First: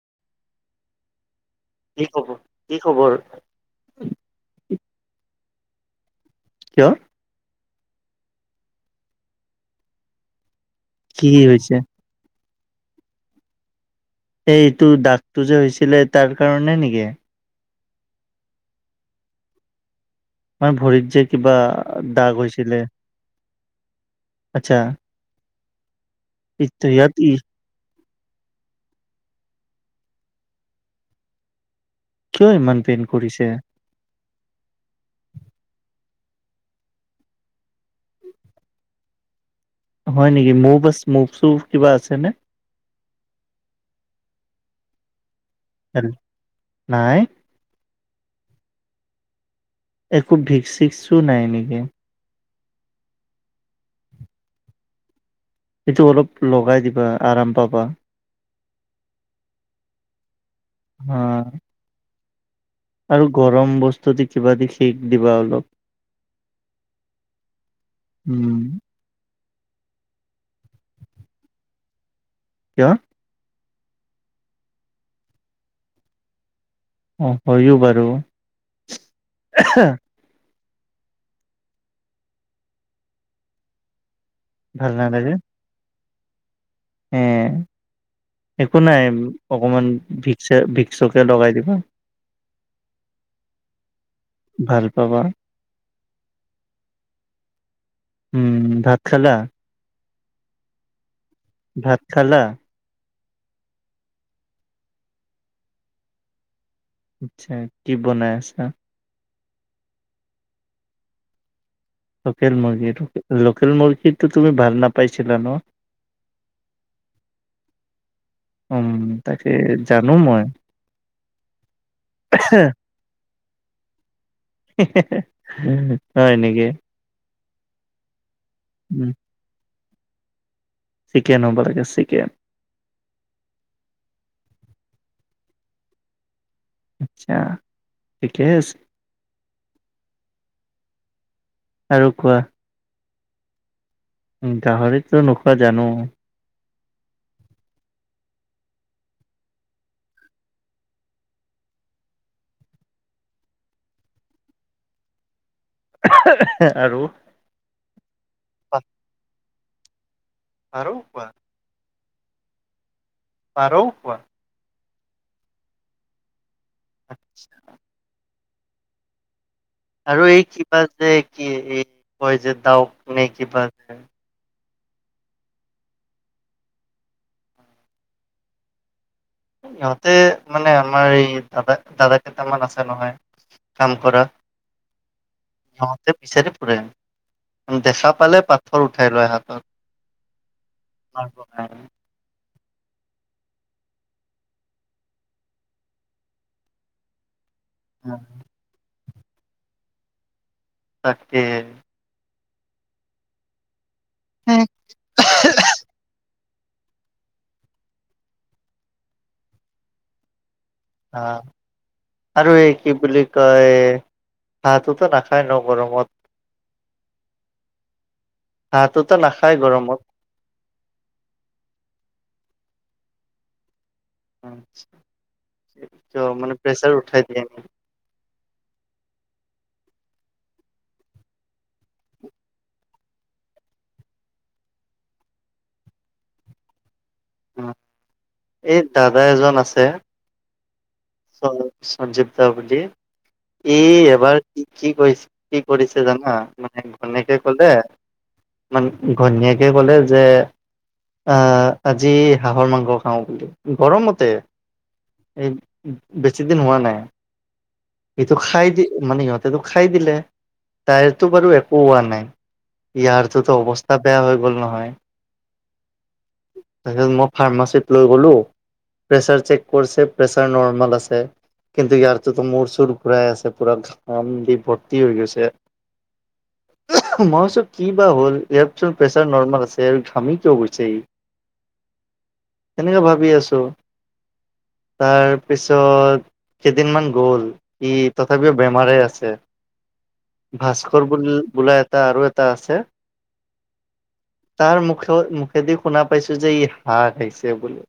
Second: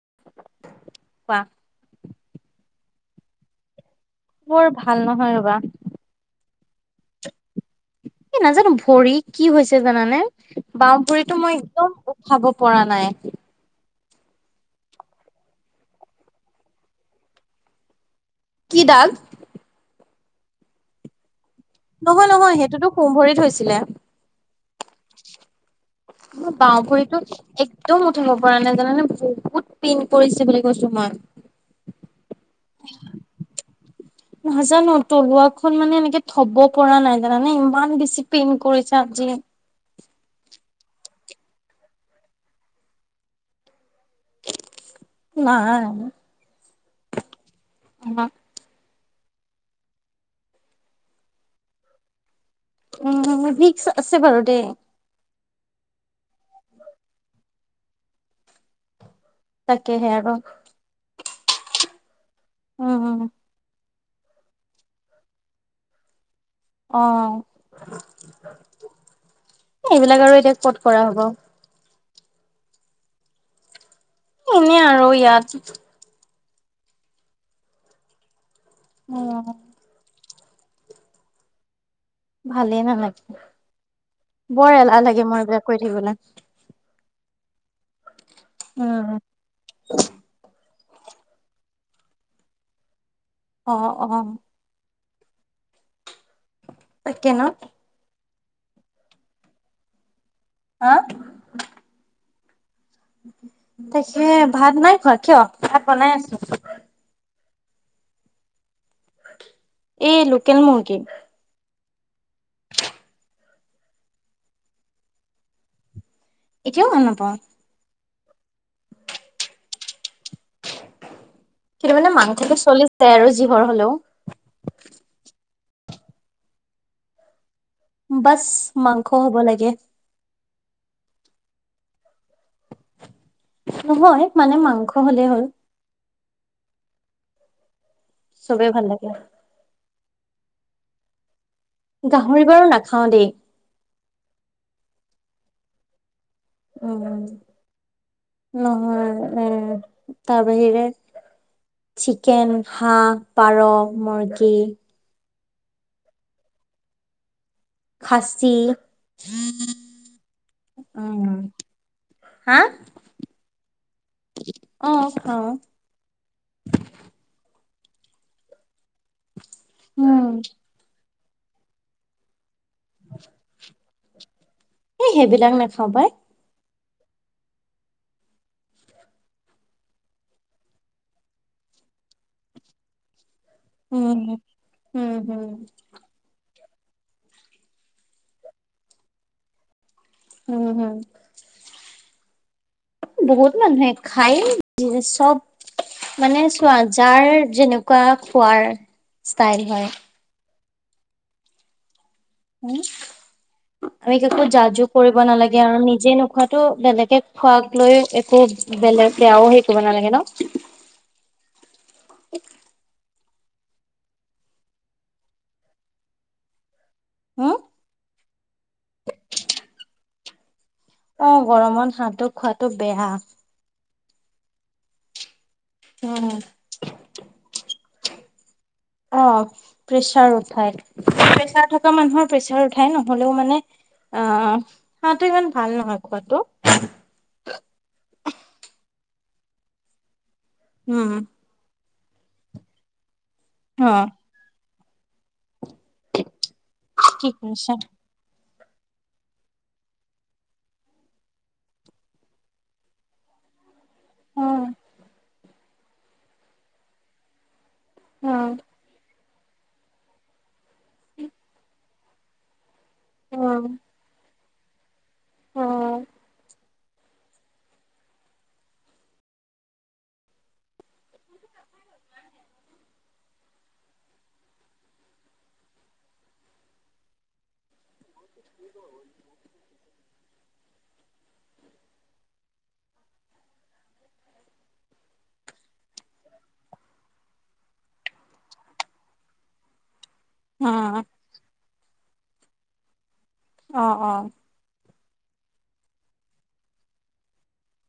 কোৱা কি খবৰ, কি খবৰ? খবৰ ভাল নহয় ৰবা। কিয়? এই নাজানো ভৰি কি হৈছে জানানে? কি বাওঁভৰিতো মই হৈছে একদম উঠাব পৰা নাই। এইটো দাগটো যে হৈছিলে তাৰ কাৰণে নেকি? কি দাগ? মানে ভৰিত যে কিবা নহয় দাগ নহয় হৈছিলে। সেইটোতো সোঁ ভৰিত হৈছিলে আচ্ছা। ইত বাওঁ ইয়াত ভৰিটো ই এক একদম উঠিব পৰা নাই জানানে বহুত পেইন কৰিছে বুলি কৈছো কিয় ইমান পেইন মই। কৰিছে নাজানো তলুৱা খন মানে এনেকে থব পৰা নাই জানানে ইমান বেছি পেইন কৰিছে আজি। হয় নেকি মুভ আছ মুভ চুভ কিবা আছেনে? নাই? [unintelligible] একো ভিকসিক্সো নাই নেকি? উম ভিক্স আছে বাৰু দেই। সেইটো অলপ লগাই দিবা আৰাম পাবা। তাকে আৰ হা [inaudible] আৰু গৰম বস্তু দি কিবা দি শিক দিবা অলপ। অহ। উম এইবিলাক আৰু এতিয়া ক'ত কৰা হ'ব। কিয়? এনে আৰু ইয়াত অ হয়ো বাৰু। উম। ভালেই নালাগে বৰ এলাহ লাগে মোৰ এইবিলাক কৈ থাকিবলৈ। এই একো নাই অকমান ভিকছা ভি কে লগাই দিবা। অ', অ',। তবা। তাকে ন। উম, ভাত খালা? আ? ভাত খালা? তাকে ভাত নাই খোৱা কিয় ভাত বনাই আছো। আচ্চা, কি বনাই আছা? এই লোকেল মুৰ্গী। লোকেল মুৰ্গী লোকেল মুৰ্গীটো তুমি ভাল নাপাইছিলা ন। এতিয়াও ভাল নাপাওঁ। উম, তাকে জানো মই। কিন্তু মানে মাংসটো চলি যায় আৰু যিহৰ হলেও। হয় নেকি? বাস মাংস উম হ'ব লাগে। চিকেন হ'ব লাগে চিকেন। নহয় মানে মাংস হ'লেই হ'ল। আচ্ছা। ঠিকে চবেই আছে ভাল লাগে। আৰু কোৱা? গাহৰি বাৰু নাখাও দেই। গাহৰিতো নোখোৱা জানো। উম, নহয় এ তাৰ বাহিৰে চিকেন, হাঁহ, পাৰ, মুৰ্গী। [inaudible] আৰু? খাচী [inaudible] আৰু কোৱা। উম। হা? পাৰও খোৱা? অ', খাওঁ। খোৱা? আৰু উম, এই কিবা যে কি এই কয় যে ডাউক নে কিবা। এ সেইবিলাক নেখাওঁ পাই। ইহঁতে মানে আমাৰ এই দাদা দাদা কেইটামান আছে নহয়। কাম উম। কৰা, উম, হুম, সিহঁতে বিচাৰি ফু ফূৰে, দেখা পালে পাথৰ উঠাই লয় হাতত। [inaudible] উম, হুম, বহুত মানুহে খাই চব মানে চোৱা যাৰ যেনেকুৱা খোৱাৰ ষ্টাইল হয়। তাকে। উম, আমি একো জজ কৰিব নালাগে আৰু নিজে নোখোৱাত টো বেলেগে খোৱাক লৈ একো বেলেগ বেয়াও হে কৰিব নালাগে ন? আহ আৰু এই কি বুলি কয়, হাঁহটোতো নাখায় ন গৰমত। হোন? হাঁহটোটো নাখায় গৰমত। অ', গৰমত হাঁহটো খোৱাটো বেয়া। উম। মানে প্ৰেছাৰ উঠাই দিয়ে নেকি? অ প্ৰেছাৰ উঠাই প্ৰেছাৰ থকা মানুহৰ প্ৰেছাৰ উঠাই নহ'লেও মানে আহ হাঁহটো ইমান ভাল নহয় খোৱাটো [inaudible] এই দাদা এজন আছে। উম। সঞ্জীৱ দা বুলি ই এবাৰ কি কি কৰিছে কি কৰিছে জানা? মান কি এনেকে কলে কৰিছা মান ঘনীয়েকে কলে যে আহ আজি হাঁহৰ মাংস খাওঁ বুলি। গৰমতে অ এই বেছিদিন হোৱা নাই। অ সিটো খাই দি মানে সিহঁতেটো খাই দিলে তাইৰতো বাৰু একো হোৱা নাই। অ ইয়াৰটোতো অৱস্থা বেয়া হৈ গ'ল নহয়। অ'। তাৰিছত মই ফাৰ্মাচীত লৈ গলো। প্ৰেছাৰ চেক কৰিছে প্ৰেছাৰ নৰ্মাল আছে কিন্তু ইয়াৰতোটো মোৰ চোৰ চুৰ ফুৰাই আছে পুৰা ঘাম দি ভৰ্তি হৈ গৈছে। মইছো কি বা হ'ল ইয়াতচোন প্ৰেচাৰ নৰ্ম আছে। তেৰ ঘামি কিয় গৈছে ই, তেনেকে ভাবি আছো। তাৰ পিছত কেইদিনমান গ'ল। ই তথাপিও বেমাৰেেই আছে, ভাস্কৰ উম ব বোলো এটা আৰু এটা আছে। অ', অ'। তাৰ মুখে মুখেদি শুনা পাইছো যে ই হাৰছে বুলি।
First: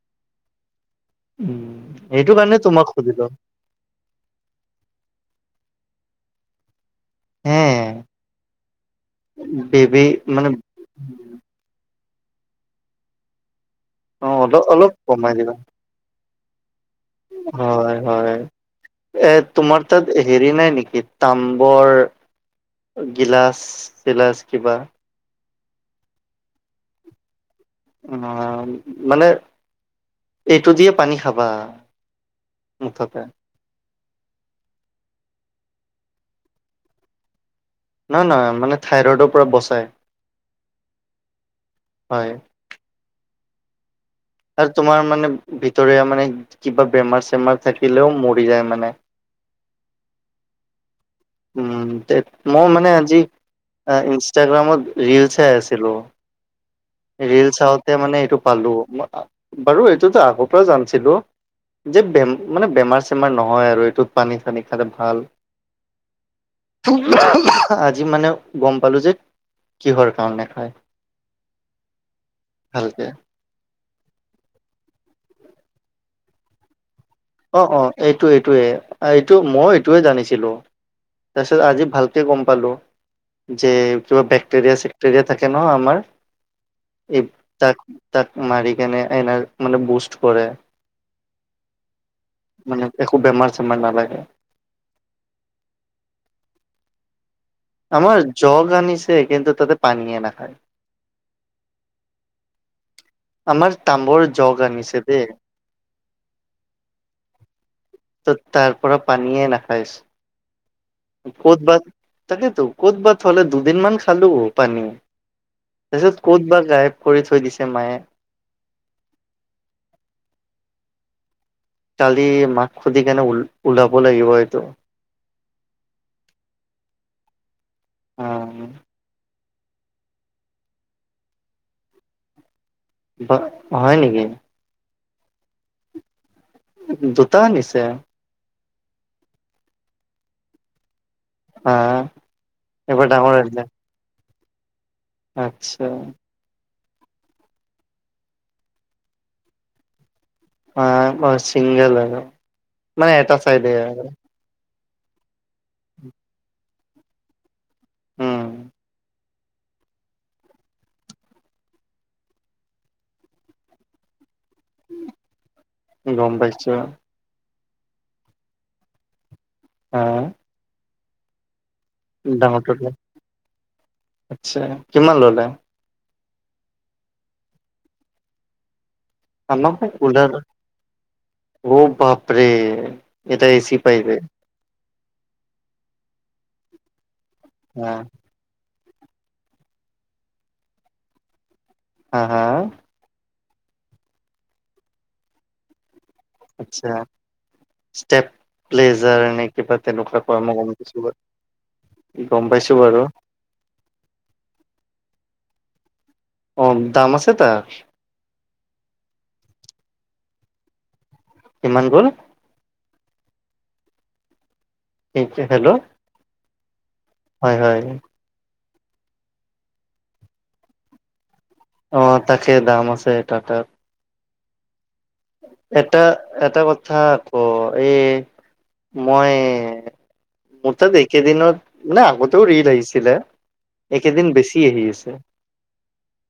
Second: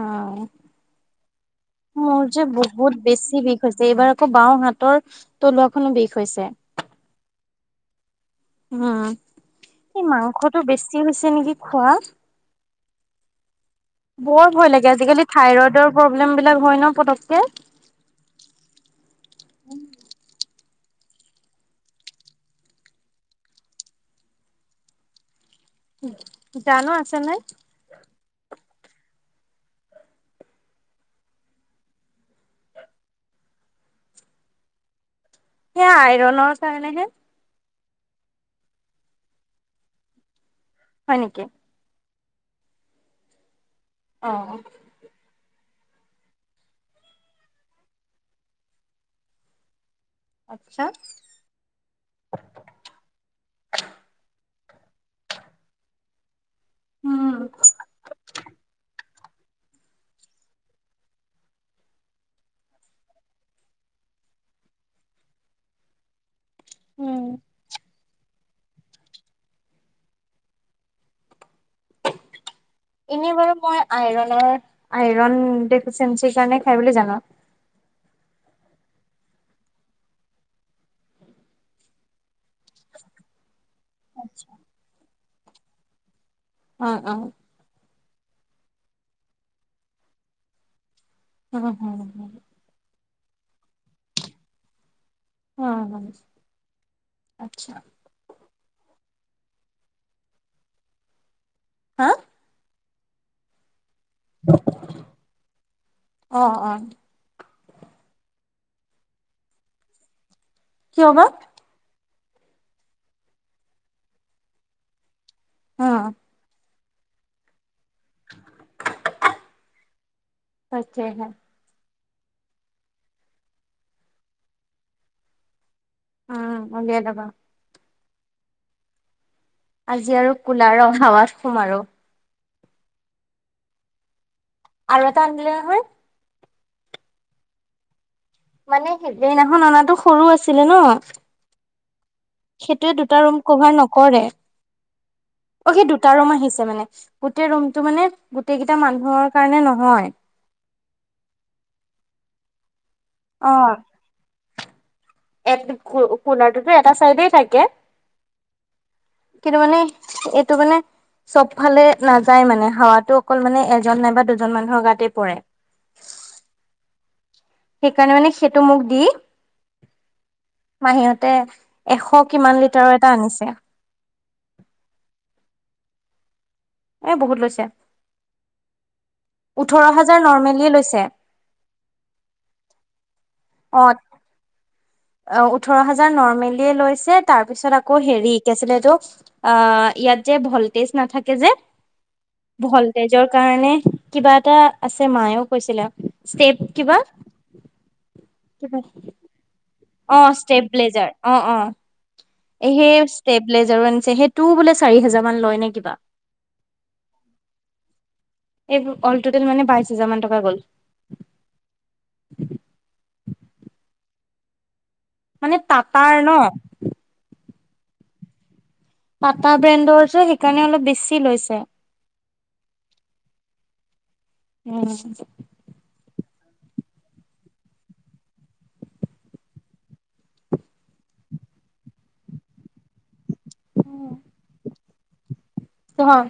অ', উম মোৰ সেইটো যে কাৰণে তোমাক বহুত সুধিলো বেছি বিষ হৈছে এইবাৰ আকৌ বাওঁৰ হাতৰ তলুৱাখনো বিষ হৈছে। হে উম, এই বেবী মানে মাংসটো বেছি হৈছে নেকি খোৱা। অ বৰ অলপ ভয় লাগে অলপ আজিকালি কমাই দিবা থাইৰইডৰ প্ৰব্লেম বিলাক হয় ন। পতককে হয় হয় এ তোমাৰ তাত হেৰি নাই নেকি? তাম্বৰ গিলাচ চিলাচ কিবা? জানো আছে নাই। অ', মানে, এইটোদিয়ে পানী খাবা। মুঠতে। সেয়া আইৰনৰ কাৰণেহে। নহয় নহয় মানে থাইৰইডৰ পৰা বচাই। হয় নেকি? হয়। অ আৰু তোমাৰ মানে বি ৰে মানে কিবা বেমাৰ চেমাৰ থাকিলেও মৰি যায় মানে। [unintelligible] উম তে ম মানে আজি ইনষ্টাগ্ৰামত ৰলচে আছিলো উম ৰিল চাওঁতে মানে এইটো পালো বাৰু এইটোতো আগৰ পৰা জানছিলো যেে মানে বেমাৰ চেমাৰ নহয় আৰু এইটোত পানী চানী খালে ভাল উম আজি মানে গম পালো যে কিহৰ কাৰাম নখায় এনে বাৰু মই আইৰনৰ আইৰন দেখছো চেচি কাৰণে খাই বুলি জানো অ অ এইটো এইটোোৱে এইটো মই এইটোৱে জানিছিলো তছে আজি ভালকৈ কম পালো যে কিবা ব্যাক্টেৰিয়া চাক্টেৰিয়া থাকে ন আমাৰ অ অ এই তাক তাক মাৰি কেনে এনাৰ মানে বুষ্ট কৰে অ', মানে একো বেমাৰ চেমাৰ নালাগে। উ হ আচ্ছা আমাৰ জগ আনিছে কিন্তু তাতে পানীয়েনা হয় হা আমাৰ তাম্বৰ জগ আনিছে দে অ অ ত তাৰ পৰা পানীয়ে নাখাইছ কিয় বা ক'ত ভাত তাকেইেতো ক'ত ভাত হলে দুদিনমান খালো পানী অ তাৰপিছত ক'ত বা গায়ব কৰি থৈ দিছে মায়ে [unintelligible] [unintelligible] কালি মাক সুধি কেনে ওলাব লাগিব এইটো উম আহ আজি আৰু কলাৰ অহাৱাত সোম আৰু হয় নেকি আৰু এটা আনিলে হয়। দুটা নিছে মানে সেইদিনাখন অনাাতো সৰু আছিলে ন অ', সেইটোয়ে দুটা ৰুম কভাৰ নকৰে অ সি আচ্ছা দুটা ৰুম আহিছে মানে গোটেই ৰুমটো মানে গোটেই কেইটা মানুহৰ কাৰণে নহয় অ ব চিংগল আৰু মানে এটা ফাইদে এ কোনাৰটোতো এটা চাইডে থাকে উম কিন্তু মানে এইটো মানে চব ফালে নাযায় মানে হাৱাতো অকল মানে এজন নাইবা দুজন মানুহৰ গাতেই পৰে গম পাইছো সেইকাৰণে মানে সেইটো মোক দি আহ মাহীতে এশ কিমান ললে। লিটাৰৰ এটা আনিছে আচ্ছা কিমান ললে এই বহুত লৈছে আ ভ ওঠৰ হাজাৰ ওলাৰ নৰ্মেলিয়ে লৈছে বাপৰে এটা এ চি অ পাইজে অ ওঠৰ হাজাৰ নৰ্মেলিয় লৈছে তাৰ পিছত হা আকৌ হেৰি শিকাইছিলে এইটো আহ ইয়াত যে ভলটেজ নাথাকে যে হা হা ভলটেজৰ কাৰণে কিবা এটা আছে মায়েও কৈছিলে ষ্টেপ আচ্ছা কিবা ষ্টেপ প্লেজাৰ নে কিবা অ তেনেকুৱা কয় মই ষ্টেপ গম পাইছো ব্লেজাৰ অ অ বাৰু গম পাইছো এ বাৰু সেই ষ্টেবলাইজাৰো আনিছে সেইটো বোলে চাৰি হোজাৰ মান লয় নে কিবা অ দাম আছে তাৰ এই অল টেল মানে বাইশ হাজাৰ মান টকা গ'ল কিমান গ'ল মানে হেল্ল' টাটাৰ ন হয় হয় পটা ব্ৰেণ্ডৰ যে সেইকাৰণে অলপ বেছি লৈছে অ তাকে দাম আছে এটাটাৰ উম এটা এটা কথা আ ক এই মই মোৰ তাত একে দিনত মানে আগতেও ৰিল আহিছে দিলে বেছি আহি হয়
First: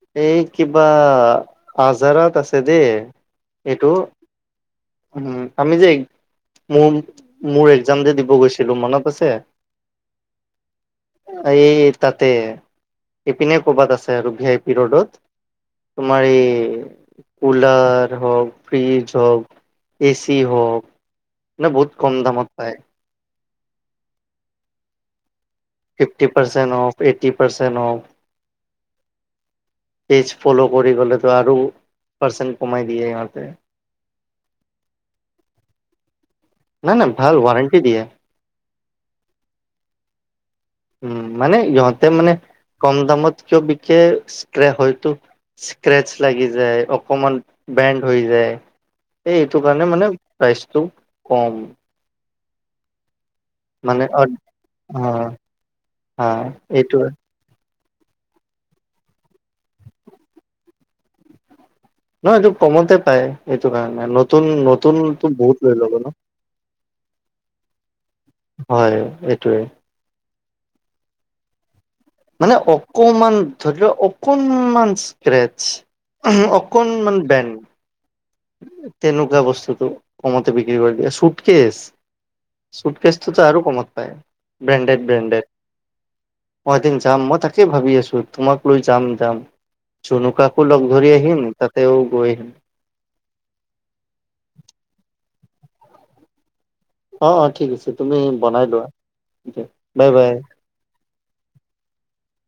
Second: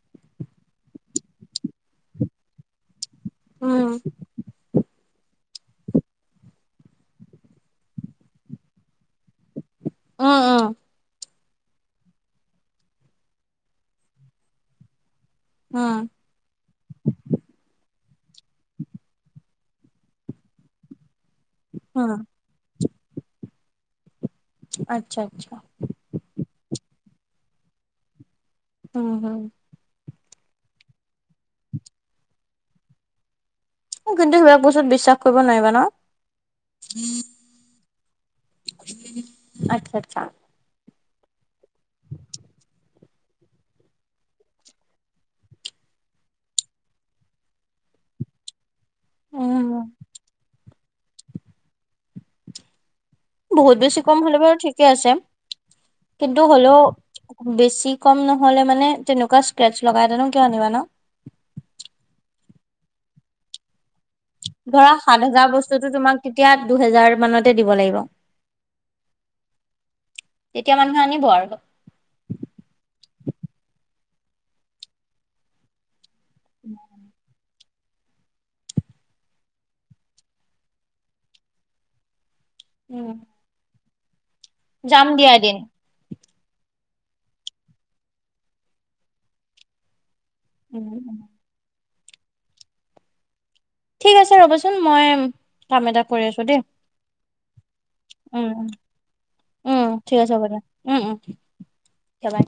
আ এই কিবা আজাৰত আছে দেই এইটো উম উম আমি যেোৰ মোৰ এক্জাম যে দিব গৈছিলো মনত আছে উ উম এই তাতে ইপিনে কৰ'বাত আছে আৰু ভি আই পি ৰোডত উম তোমাৰি হক ফ্ৰিজ হক এ চি হওক নানে বহুত উম কম দামত পায় আচ্ছা আচ্ছা ফিফটি পাৰ্চেণ্ট অফ এটি পাৰ্চেট অফ উম হ পজ ফল' কৰি গ'লেতো আৰু পাৰ্চেণ্ট কমাই দিয়ে ইহঁতে কিন্তু সিবাক বস্তু বিশ্বাস কৰিব নোৱাৰিবা ন নাই নাই ভাল ৱাৰণ্টি দিয়ে আত্ছা আচ্ছা উম মানে ইহঁতে মানে কম দামত কিয় বিকে ষ্ট্ৰে হয়তো স্ক্ৰেচ লাগি যায় অকমান বেণ্ড হৈ যায় এই এইটো উম কাৰণে মানে প্ৰাইচটো কম বহুত বেছি মানে কম অ হলে বাৰু ঠিকে আছে হা কিন্তু হ'লেও এইটোৱে বেছি কম নহলে মানে তেনেকুৱা স্ক্ৰেটছ লগাই জানো কিয় আনিবা ন নহয় এইটো কমতে পায় এইটো কাৰণে নতুন ধৰা সাত নতুনতো হোজাৰ বহুত লৈ বস্তুটো ল'ব ন তোমাক তেতিয়া দুহেজাৰ মানতে দিব লাগিব হয় এইটোৱে তেতিয়া মানুহে আনিব আৰু মানে অকমান ধৰি লও অকণমান স্ক্ৰেচ অকণ মান বেন তেনেকুৱা বস্তুটো কমতে বিক্ৰী কৰি দিয়া চুটকচ চুট উম, কেেষ্টটোতো আৰুো কমত পায় ব্ৰেণ্ডেড যাম দিয়া ব্ৰেণ্ডেড এদিন মই এদন যাম মই তাকেই ভাবি আছো তোমাক লৈ যাম যাম চুনুকাকো লগ ধৰি উম, আহিম তাতেও গৈ আহিম কামে এদাক কৰি আছো দেই অ অ ঠিক আছে তুমি উম বনাই উম লোৱা উম বাই ঠিক বাই আছে হ'ব দিয়া উম উম দিয়া বাই।